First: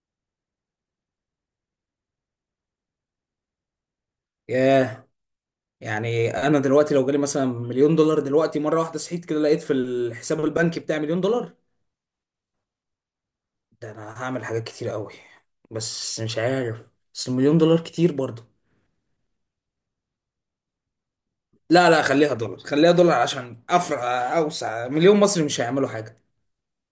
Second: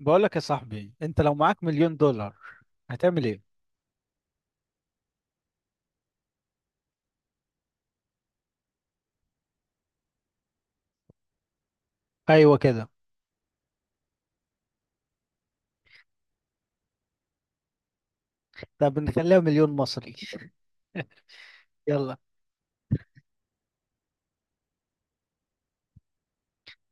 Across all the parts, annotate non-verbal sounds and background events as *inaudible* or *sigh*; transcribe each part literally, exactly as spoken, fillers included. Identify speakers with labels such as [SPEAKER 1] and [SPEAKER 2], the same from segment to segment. [SPEAKER 1] بقول لك يا صاحبي، انت لو معاك مليون دولار هتعمل ايه؟
[SPEAKER 2] ياه. يعني انا دلوقتي لو جالي مثلا مليون دولار دلوقتي مره واحده صحيت كده لقيت في الحساب البنكي بتاعي مليون دولار.
[SPEAKER 1] ايوه كده.
[SPEAKER 2] ده انا هعمل حاجات كتير قوي، بس مش عارف. بس مليون دولار كتير برضه.
[SPEAKER 1] طب نخليها مليون مصري. *laughs*
[SPEAKER 2] لا لا
[SPEAKER 1] يلا.
[SPEAKER 2] خليها دولار خليها دولار عشان افرع اوسع، مليون مصري مش هيعملوا حاجه.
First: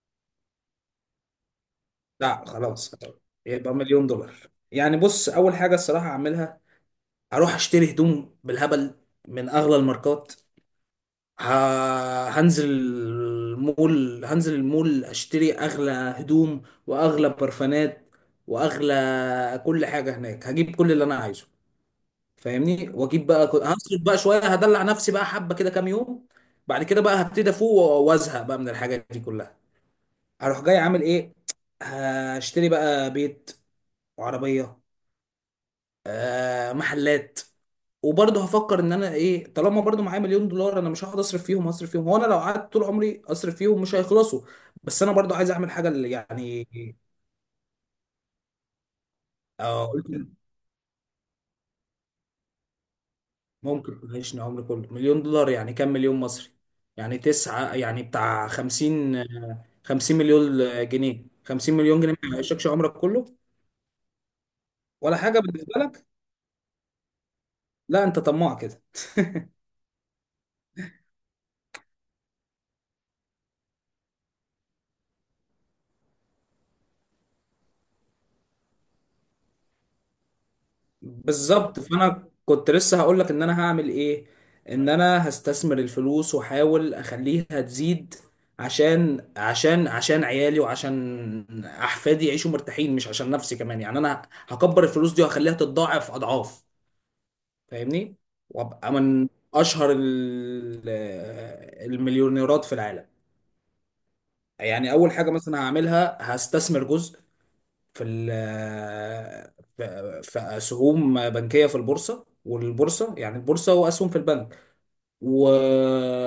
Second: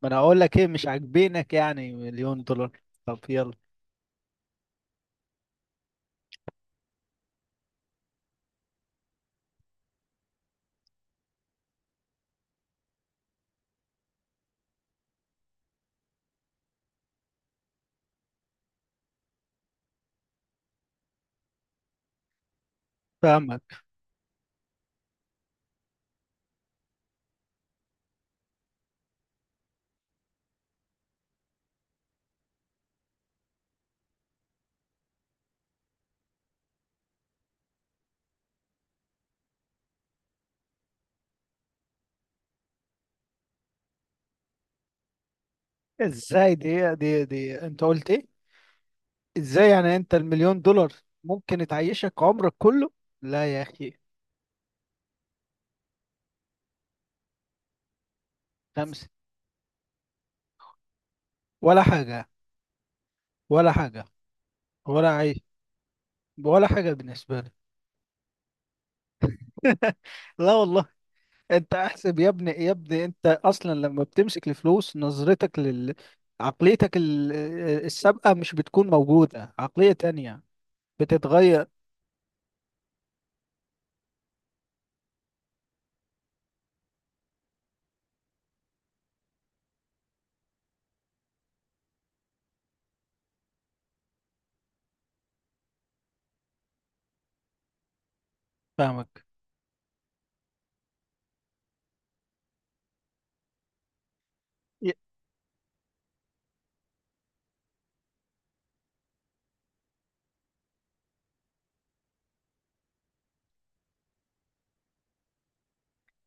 [SPEAKER 1] ما انا اقول لك ايه، مش عاجبينك يعني مليون
[SPEAKER 2] لا
[SPEAKER 1] دولار؟
[SPEAKER 2] خلاص
[SPEAKER 1] طب يلا.
[SPEAKER 2] يبقى مليون دولار. يعني بص، اول حاجه الصراحه هعملها اروح اشتري هدوم بالهبل من اغلى الماركات. ه- هنزل المول هنزل المول اشتري اغلى هدوم واغلى برفانات واغلى كل حاجه هناك، هجيب كل اللي انا عايزه. فاهمني؟ واجيب بقى، ك-
[SPEAKER 1] فاهمك.
[SPEAKER 2] هصرف بقى شويه، هدلع نفسي بقى حبه كده كام يوم. بعد كده بقى هبتدي افوق و- وازهق بقى من الحاجات دي كلها. هروح جاي عامل ايه؟ هشتري بقى بيت وعربيه. آه، محلات. وبرضه هفكر ان انا ايه، طالما برضه معايا مليون دولار انا مش هقعد اصرف فيهم. هصرف فيهم، هو انا لو قعدت طول عمري اصرف فيهم مش هيخلصوا. بس انا برضه عايز اعمل حاجه اللي
[SPEAKER 1] ازاي
[SPEAKER 2] يعني.
[SPEAKER 1] دي دي دي، انت قلت ايه؟ ازاي
[SPEAKER 2] آه
[SPEAKER 1] يعني، انت
[SPEAKER 2] قلت.
[SPEAKER 1] المليون دولار ممكن تعيشك عمرك كله؟ لا يا اخي.
[SPEAKER 2] ممكن تعيشني عمري كله؟ مليون دولار يعني كام مليون مصري؟ يعني تسعة، يعني بتاع
[SPEAKER 1] خمسة.
[SPEAKER 2] خمسين، آه، خمسين مليون جنيه. خمسين
[SPEAKER 1] ولا
[SPEAKER 2] مليون جنيه
[SPEAKER 1] حاجة،
[SPEAKER 2] ما يعيشكش عمرك كله؟
[SPEAKER 1] ولا حاجة، ولا
[SPEAKER 2] ولا
[SPEAKER 1] عيش،
[SPEAKER 2] حاجه بالنسبه لك.
[SPEAKER 1] ولا حاجة بالنسبة لي.
[SPEAKER 2] لا انت طماع كده.
[SPEAKER 1] *laughs* لا والله. انت احسب يا ابني يا ابني، انت اصلا لما بتمسك الفلوس نظرتك لل عقليتك ال- السابقة مش بتكون موجودة، عقلية تانية بتتغير.
[SPEAKER 2] بالظبط، فانا كنت لسه هقول لك ان انا هعمل ايه. ان انا هستثمر الفلوس واحاول اخليها تزيد عشان عشان عشان عيالي وعشان احفادي يعيشوا مرتاحين، مش عشان نفسي كمان. يعني انا هكبر الفلوس دي وهخليها تتضاعف اضعاف. فاهمني؟ وابقى
[SPEAKER 1] فاهمك.
[SPEAKER 2] من اشهر ال- المليونيرات في العالم. يعني
[SPEAKER 1] يا
[SPEAKER 2] اول حاجه مثلا هعملها هستثمر جزء في ال في في اسهم بنكيه في البورصه، والبورصه يعني البورصه واسهم في البنك و...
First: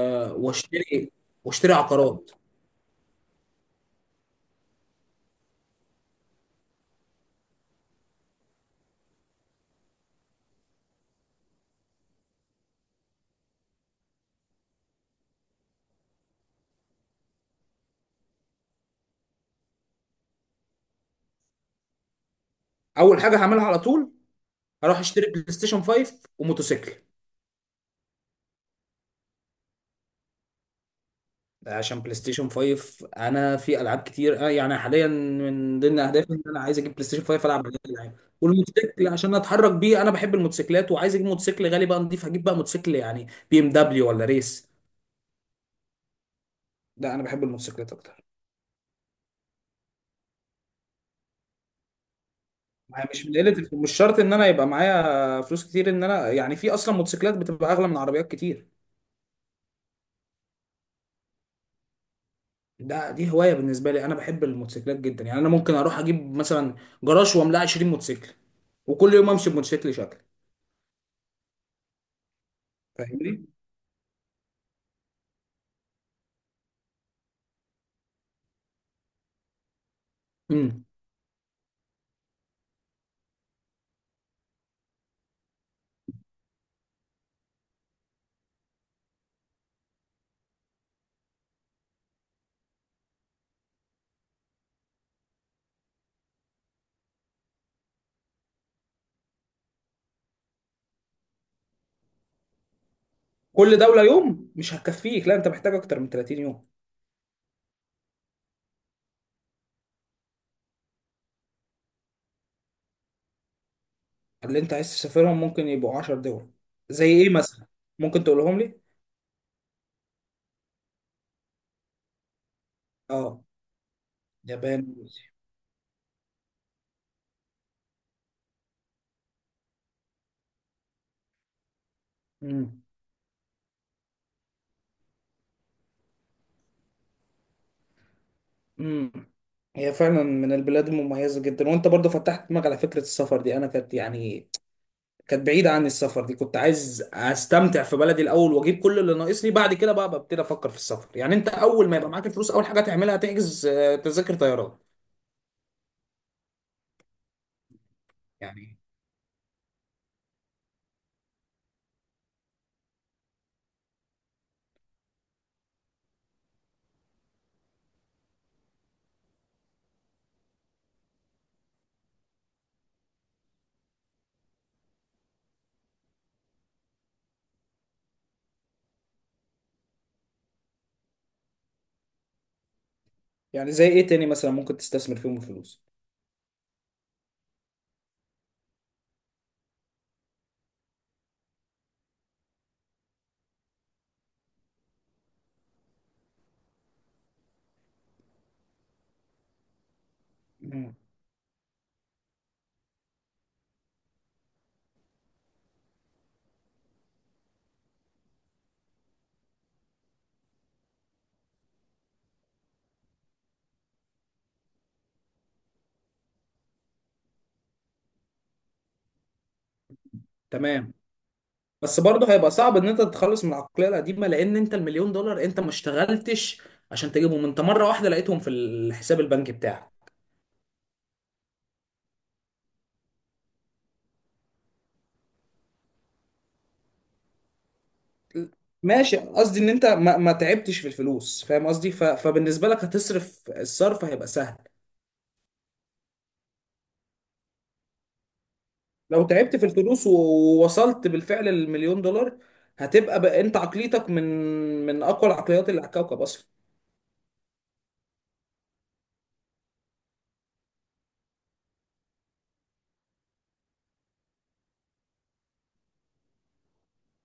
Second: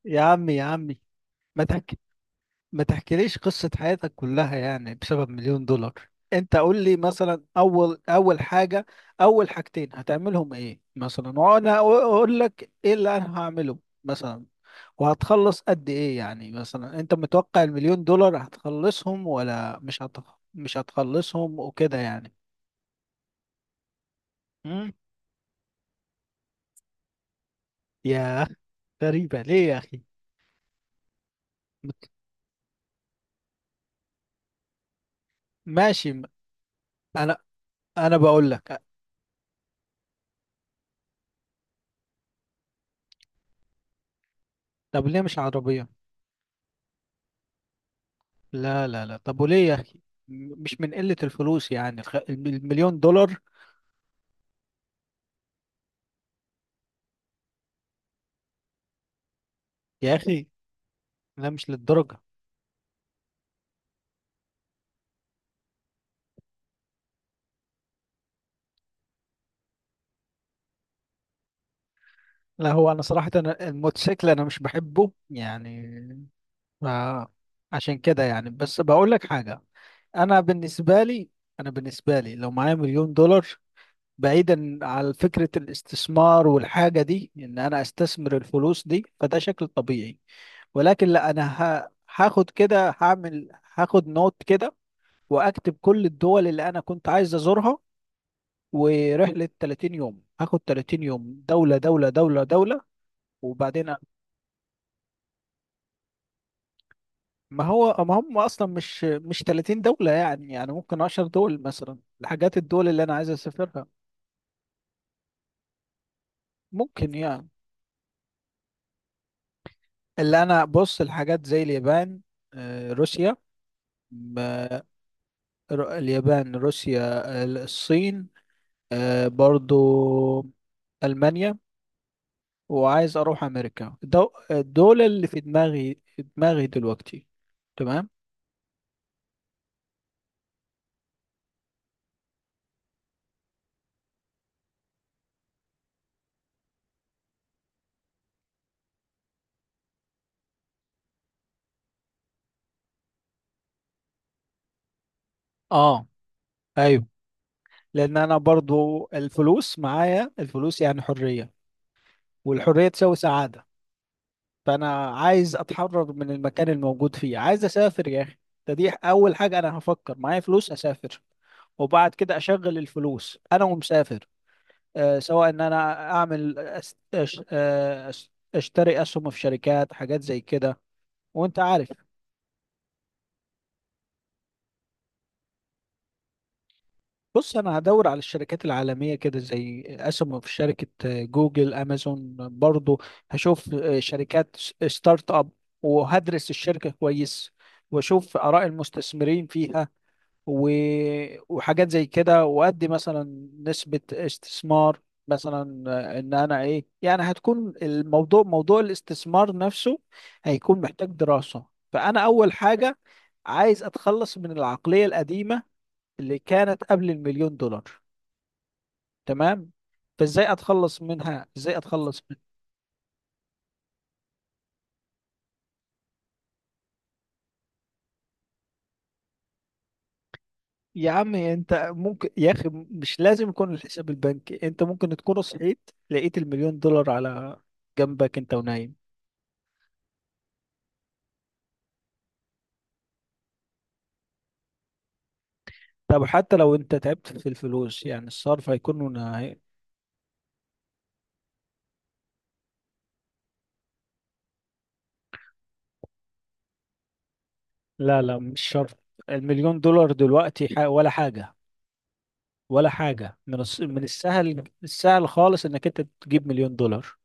[SPEAKER 1] يا عمي يا عمي،
[SPEAKER 2] واشتري،
[SPEAKER 1] ما
[SPEAKER 2] واشتري
[SPEAKER 1] تحك
[SPEAKER 2] عقارات.
[SPEAKER 1] ما تحكيليش قصة حياتك كلها يعني بسبب مليون دولار. انت قول لي مثلا اول اول حاجة، اول حاجتين هتعملهم ايه مثلا، وانا اقول لك ايه اللي انا هعمله مثلا. وهتخلص قد ايه يعني؟ مثلا انت متوقع المليون دولار هتخلصهم ولا مش هت... مش هتخلصهم وكده يعني؟
[SPEAKER 2] اول حاجه هعملها على طول
[SPEAKER 1] امم.
[SPEAKER 2] هروح اشتري بلاي ستيشن خمسة وموتوسيكل.
[SPEAKER 1] يا، غريبة ليه يا اخي؟
[SPEAKER 2] عشان بلاي ستيشن خمسة، انا في العاب كتير، آه، يعني حاليا من ضمن
[SPEAKER 1] ماشي م-
[SPEAKER 2] اهدافي ان انا عايز اجيب بلاي ستيشن
[SPEAKER 1] انا
[SPEAKER 2] خمسة العب عليه
[SPEAKER 1] انا
[SPEAKER 2] العاب.
[SPEAKER 1] بقول لك،
[SPEAKER 2] والموتوسيكل عشان اتحرك بيه، انا بحب الموتوسيكلات وعايز اجيب موتوسيكل غالي بقى نضيف. هجيب بقى موتوسيكل يعني بي ام دبليو ولا ريس.
[SPEAKER 1] طب ليه مش عربية؟
[SPEAKER 2] لا انا بحب الموتوسيكلات اكتر.
[SPEAKER 1] لا لا لا، طب وليه يا أخي؟ م- مش من قلة الفلوس يعني، الخ-
[SPEAKER 2] ما
[SPEAKER 1] المليون
[SPEAKER 2] هي مش من
[SPEAKER 1] دولار.
[SPEAKER 2] قله الف- مش شرط ان انا يبقى معايا فلوس كتير، ان انا يعني في اصلا موتوسيكلات بتبقى اغلى من عربيات كتير.
[SPEAKER 1] يا أخي، لا، مش للدرجة.
[SPEAKER 2] ده دي هوايه بالنسبه لي، انا بحب الموتوسيكلات جدا. يعني انا ممكن اروح اجيب مثلا جراج واملاه 20 موتوسيكل، وكل يوم امشي بموتوسيكل شكل.
[SPEAKER 1] لا، هو أنا صراحة،
[SPEAKER 2] فاهمني؟
[SPEAKER 1] أنا الموتوسيكل أنا مش بحبه يعني. ف- عشان كده يعني، بس بقول لك حاجة. أنا
[SPEAKER 2] امم.
[SPEAKER 1] بالنسبة لي أنا بالنسبة لي لو معايا مليون دولار، بعيدا عن فكرة الاستثمار والحاجة دي، إن أنا أستثمر الفلوس دي فده شكل طبيعي. ولكن لا، أنا ه- هاخد كده هعمل هاخد نوت كده، واكتب كل الدول اللي انا كنت عايز ازورها، ورحله 30 يوم. هاخد 30 يوم، دوله دوله دوله دوله،
[SPEAKER 2] كل
[SPEAKER 1] وبعدين أ-
[SPEAKER 2] دوله يوم مش هتكفيك، لا انت محتاج اكتر من 30 يوم.
[SPEAKER 1] ما هو ما هم اصلا مش مش 30 دوله، يعني يعني ممكن 10 دول مثلا. الحاجات الدول اللي انا عايز اسافرها،
[SPEAKER 2] اللي انت عايز تسافرهم ممكن يبقوا 10 دول. زي
[SPEAKER 1] ممكن
[SPEAKER 2] ايه
[SPEAKER 1] يعني.
[SPEAKER 2] مثلا؟ ممكن تقولهم لي.
[SPEAKER 1] اللي انا، بص، الحاجات زي اليابان، آه، روسيا.
[SPEAKER 2] اه.
[SPEAKER 1] م-
[SPEAKER 2] يابان.
[SPEAKER 1] ر- اليابان، روسيا، ال- الصين، آه، برضو المانيا،
[SPEAKER 2] امم.
[SPEAKER 1] وعايز اروح امريكا. دو دول اللي في دماغي، في دماغي دلوقتي. تمام.
[SPEAKER 2] امم. هي فعلا من البلاد المميزة جدا، وانت برضو فتحت دماغي على فكرة السفر دي. انا كانت يعني كانت بعيدة عن السفر دي، كنت عايز استمتع في بلدي الاول واجيب كل اللي ناقصني، بعد كده بقى ببتدي افكر في السفر. يعني انت اول ما يبقى معاك الفلوس اول حاجة تعملها تحجز، آه، تذاكر طيران.
[SPEAKER 1] اه، ايوه، لان انا
[SPEAKER 2] يعني.
[SPEAKER 1] برضو الفلوس، معايا الفلوس يعني حرية، والحرية تساوي سعادة. فانا عايز اتحرر من المكان الموجود فيه، عايز اسافر يا اخي. ده دي اول حاجة انا هفكر، معايا فلوس اسافر، وبعد كده اشغل الفلوس انا ومسافر. آه، سواء ان انا اعمل، أس- أش- آه، أش- اشتري اسهم في شركات، حاجات زي كده وانت عارف.
[SPEAKER 2] يعني زي ايه تاني مثلا ممكن تستثمر فيهم الفلوس؟
[SPEAKER 1] بص، انا هدور على الشركات العالميه كده، زي اسمه، في شركه جوجل، امازون برضو. هشوف آه، شركات ستارت اب، وهدرس الشركه كويس، واشوف اراء المستثمرين فيها، و...
[SPEAKER 2] مم.
[SPEAKER 1] وحاجات زي كده، وادي مثلا نسبه استثمار مثلا. آه، ان انا ايه يعني، هتكون الموضوع، موضوع الاستثمار نفسه، هيكون محتاج دراسه. فانا اول حاجه عايز اتخلص من العقليه القديمه اللي كانت قبل المليون دولار. تمام. فازاي
[SPEAKER 2] تمام.
[SPEAKER 1] اتخلص منها، ازاي
[SPEAKER 2] بس
[SPEAKER 1] اتخلص
[SPEAKER 2] برضه
[SPEAKER 1] من...
[SPEAKER 2] هيبقى صعب ان انت تتخلص من العقلية القديمة، لان انت المليون دولار انت ما اشتغلتش عشان تجيبهم، انت مرة واحدة لقيتهم في الحساب البنكي بتاعك.
[SPEAKER 1] يا عم انت ممكن، يا اخي مش لازم يكون الحساب البنكي، انت ممكن تكون صحيت لقيت المليون دولار على جنبك انت ونايم.
[SPEAKER 2] ماشي، قصدي ان انت ما, ما تعبتش في الفلوس، فاهم قصدي؟ ف... فبالنسبه لك هتصرف، الصرف هيبقى سهل.
[SPEAKER 1] طب حتى لو انت تعبت في الفلوس يعني الصرف هيكون
[SPEAKER 2] لو
[SPEAKER 1] هي-
[SPEAKER 2] تعبت في الفلوس و- ووصلت بالفعل للمليون دولار، هتبقى بقى انت عقليتك من من اقوى العقليات اللي على الكوكب اصلا.
[SPEAKER 1] لا لا، مش شرط. المليون دولار دلوقتي ح- ولا حاجة، ولا حاجة. من الس... من السهل السهل خالص انك انت تجيب مليون دولار.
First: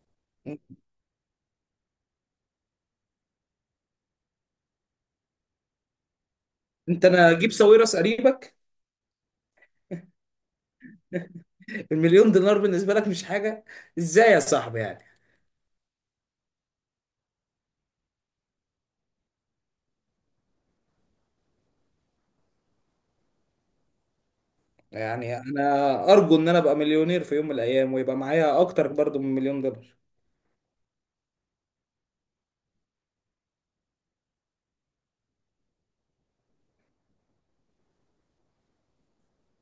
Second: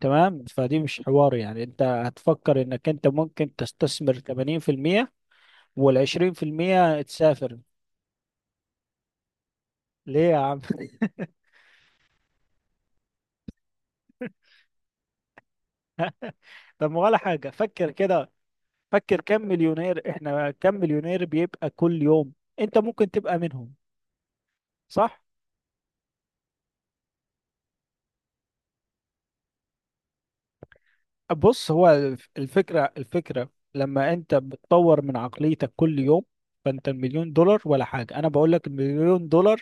[SPEAKER 1] تمام. فدي مش حوار يعني، انت هتفكر انك انت ممكن تستثمر تمانين في المية، وال عشرين في المية
[SPEAKER 2] انت انا اجيب
[SPEAKER 1] تسافر.
[SPEAKER 2] ساويرس قريبك.
[SPEAKER 1] ليه يا عم؟
[SPEAKER 2] المليون دينار بالنسبه لك مش حاجه. ازاي يا صاحبي يعني؟
[SPEAKER 1] *laughs* طب ما ولا حاجة، فكر كده. فكر كم مليونير احنا كم مليونير بيبقى كل يوم؟ انت ممكن تبقى منهم، صح.
[SPEAKER 2] يعني انا ارجو ان انا ابقى مليونير في يوم من الايام، ويبقى معايا اكتر برضو من مليون دولار.
[SPEAKER 1] بص، هو الف- الفكرة الفكرة لما انت بتطور من عقليتك كل يوم، فانت المليون دولار ولا حاجة. انا بقول لك المليون دولار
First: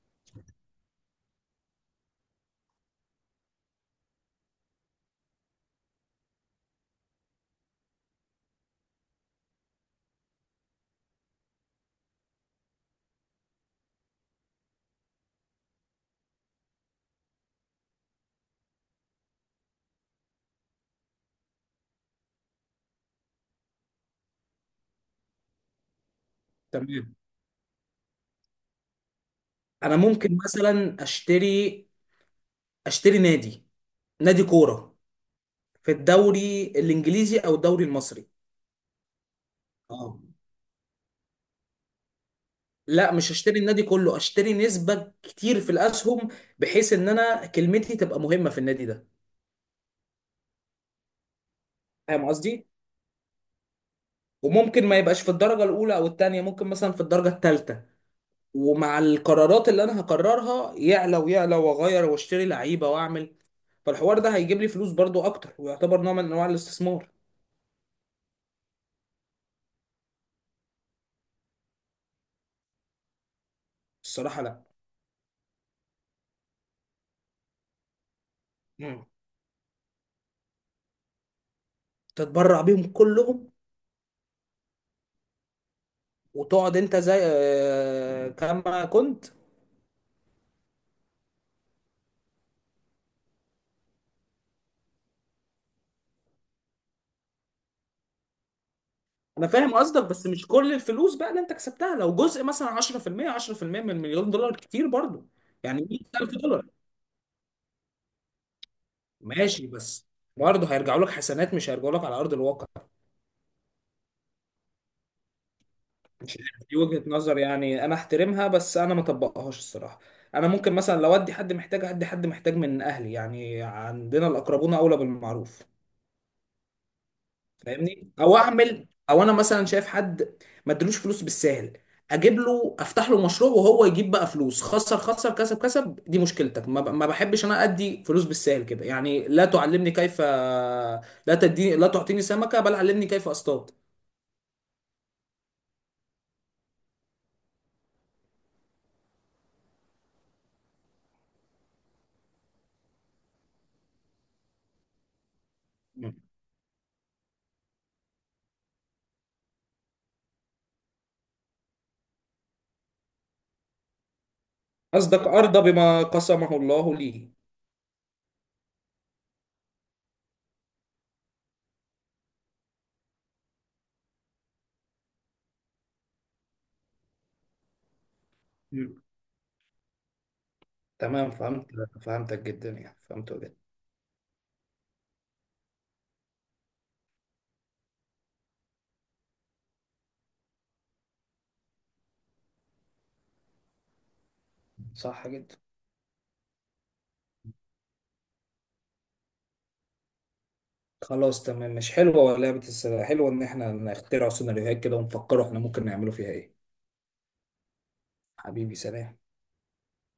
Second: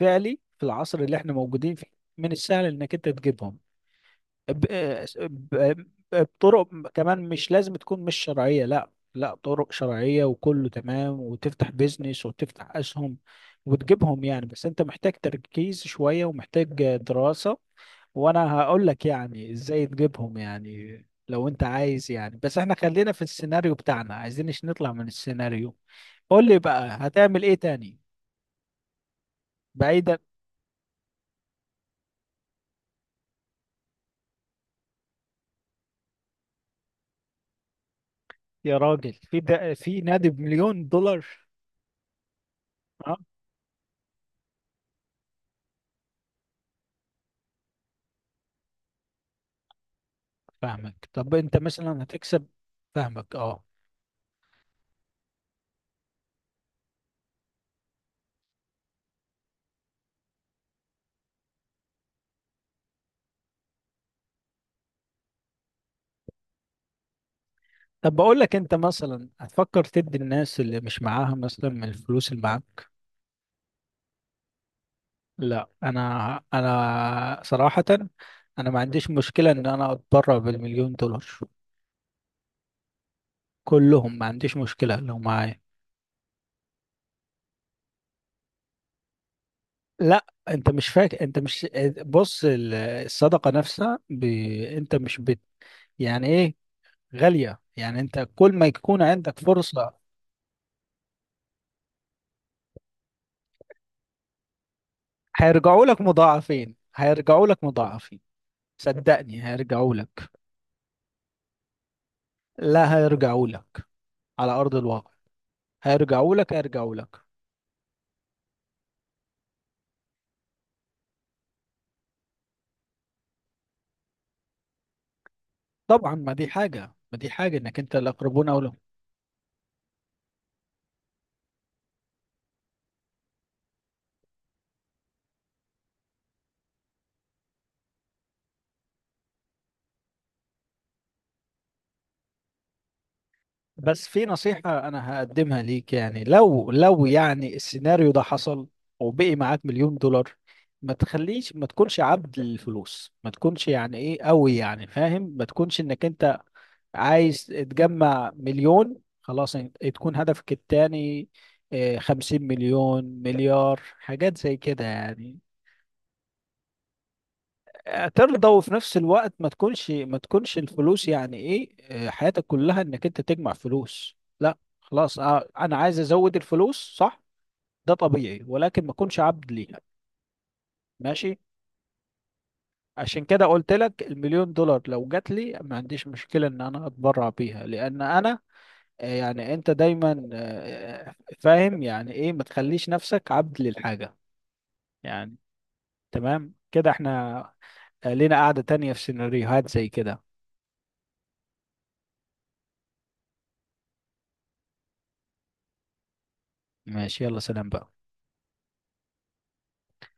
[SPEAKER 1] فعلي، في العصر اللي احنا موجودين فيه، من السهل انك انت تجيبهم ب... ب... بطرق، كمان مش لازم تكون مش شرعية، لا لا، طرق شرعية وكله تمام، وتفتح بيزنس وتفتح أسهم وتجيبهم يعني. بس أنت محتاج تركيز شوية، ومحتاج دراسة، وأنا هقول لك يعني إزاي تجيبهم يعني لو أنت عايز. يعني بس إحنا خلينا في السيناريو بتاعنا، عايزينش نطلع من السيناريو. قول لي بقى
[SPEAKER 2] تمام.
[SPEAKER 1] هتعمل إيه تاني،
[SPEAKER 2] انا
[SPEAKER 1] بعيدا؟
[SPEAKER 2] ممكن مثلا اشتري، اشتري نادي نادي كوره في الدوري الانجليزي او الدوري المصري.
[SPEAKER 1] يا راجل، في ده في
[SPEAKER 2] اه.
[SPEAKER 1] نادي بمليون دولار؟
[SPEAKER 2] لا مش هشتري النادي كله، اشتري نسبة كتير في الاسهم، بحيث ان انا كلمتي تبقى مهمة في النادي ده.
[SPEAKER 1] فاهمك، طب انت مثلا
[SPEAKER 2] فاهم
[SPEAKER 1] هتكسب؟
[SPEAKER 2] قصدي.
[SPEAKER 1] فاهمك اه.
[SPEAKER 2] وممكن ما يبقاش في الدرجة الاولى او التانية، ممكن مثلا في الدرجة التالتة، ومع القرارات اللي انا هقررها يعلى ويعلى، واغير واشتري لعيبة واعمل. فالحوار ده هيجيب لي فلوس برضو اكتر، ويعتبر نوع من انواع الاستثمار.
[SPEAKER 1] طب بقول لك، انت مثلا هتفكر تدي الناس اللي مش معاها مثلا من الفلوس اللي معاك؟
[SPEAKER 2] الصراحة لا.
[SPEAKER 1] لا انا انا صراحة انا ما
[SPEAKER 2] مم.
[SPEAKER 1] عنديش مشكلة ان انا اتبرع بالمليون دولار،
[SPEAKER 2] تتبرع بيهم كلهم؟
[SPEAKER 1] كلهم. ما عنديش مشكلة لو معايا.
[SPEAKER 2] وتقعد انت زي، آه، كما كنت؟
[SPEAKER 1] لا، انت مش فاكر، انت مش بص، ال- الصدقة نفسها، ب... انت مش بت... يعني ايه، غالية يعني، انت كل ما يكون عندك
[SPEAKER 2] انا فاهم
[SPEAKER 1] فرصة،
[SPEAKER 2] قصدك، بس مش كل الفلوس بقى اللي انت كسبتها. لو جزء مثلا عشرة في المية، عشرة في المية من مليون دولار كتير برضو. يعني
[SPEAKER 1] هيرجعوا لك
[SPEAKER 2] مية الف دولار.
[SPEAKER 1] مضاعفين، هيرجعوا لك مضاعفين. صدقني
[SPEAKER 2] ماشي،
[SPEAKER 1] هيرجعوا
[SPEAKER 2] بس
[SPEAKER 1] لك،
[SPEAKER 2] برضه هيرجعوا لك حسنات، مش هيرجعوا لك على ارض الواقع.
[SPEAKER 1] لا، هيرجعوا لك على أرض الواقع، هيرجعوا
[SPEAKER 2] مش
[SPEAKER 1] لك
[SPEAKER 2] عارف، دي
[SPEAKER 1] هيرجعوا
[SPEAKER 2] وجهة
[SPEAKER 1] لك.
[SPEAKER 2] نظر يعني انا احترمها، بس انا ما اطبقهاش الصراحة. انا ممكن مثلا لو ادي حد محتاج، ادي حد محتاج من اهلي، يعني عندنا الاقربون اولى بالمعروف.
[SPEAKER 1] طبعا، ما دي حاجة، ما دي حاجة انك انت،
[SPEAKER 2] فاهمني؟ او
[SPEAKER 1] الأقربون أولى.
[SPEAKER 2] اعمل، او انا مثلا شايف حد ما ادلوش فلوس بالساهل، اجيب له افتح له مشروع، وهو يجيب بقى فلوس، خسر خسر كسب كسب دي مشكلتك. ما ب- ما بحبش انا ادي فلوس بالساهل كده، يعني لا تعلمني كيف، لا تديني، لا تعطيني سمكة بل علمني كيف اصطاد.
[SPEAKER 1] بس في نصيحة أنا هقدمها ليك، يعني لو لو يعني السيناريو ده حصل وبقي معاك مليون دولار، ما تخليش، ما تكونش عبد للفلوس، ما تكونش يعني إيه قوي يعني فاهم، ما تكونش إنك
[SPEAKER 2] مم.
[SPEAKER 1] أنت عايز تجمع مليون خلاص. إن- تكون هدفك التاني آه، خمسين مليون، مليار، حاجات زي كده
[SPEAKER 2] قصدك
[SPEAKER 1] يعني،
[SPEAKER 2] ارضى بما قسمه الله لي.
[SPEAKER 1] ترضى. وفي نفس الوقت، ما تكونش ما تكونش الفلوس يعني ايه، آه، حياتك كلها، انك انت تجمع فلوس. لا خلاص، آه، انا عايز ازود الفلوس، صح، ده طبيعي، ولكن ما
[SPEAKER 2] مم.
[SPEAKER 1] اكونش عبد ليها.
[SPEAKER 2] تمام
[SPEAKER 1] ماشي.
[SPEAKER 2] فهمت. فهمتك جدا، يعني
[SPEAKER 1] عشان
[SPEAKER 2] فهمته
[SPEAKER 1] كده
[SPEAKER 2] جدا.
[SPEAKER 1] قلت لك المليون دولار لو جات لي ما عنديش مشكلة ان انا اتبرع بيها، لان انا آه، يعني انت دايما آه، فاهم يعني ايه، ما تخليش نفسك عبد للحاجة
[SPEAKER 2] صح
[SPEAKER 1] يعني.
[SPEAKER 2] جدا.
[SPEAKER 1] تمام كده احنا، آه، لينا قاعدة تانية في سيناريوهات زي كده.
[SPEAKER 2] خلاص تمام، مش حلوة لعبة السلة؟ حلوة ان احنا نخترع سيناريوهات كده ونفكروا احنا ممكن نعمله فيها ايه.
[SPEAKER 1] ماشي، يلا سلام بقى.
[SPEAKER 2] حبيبي سلام.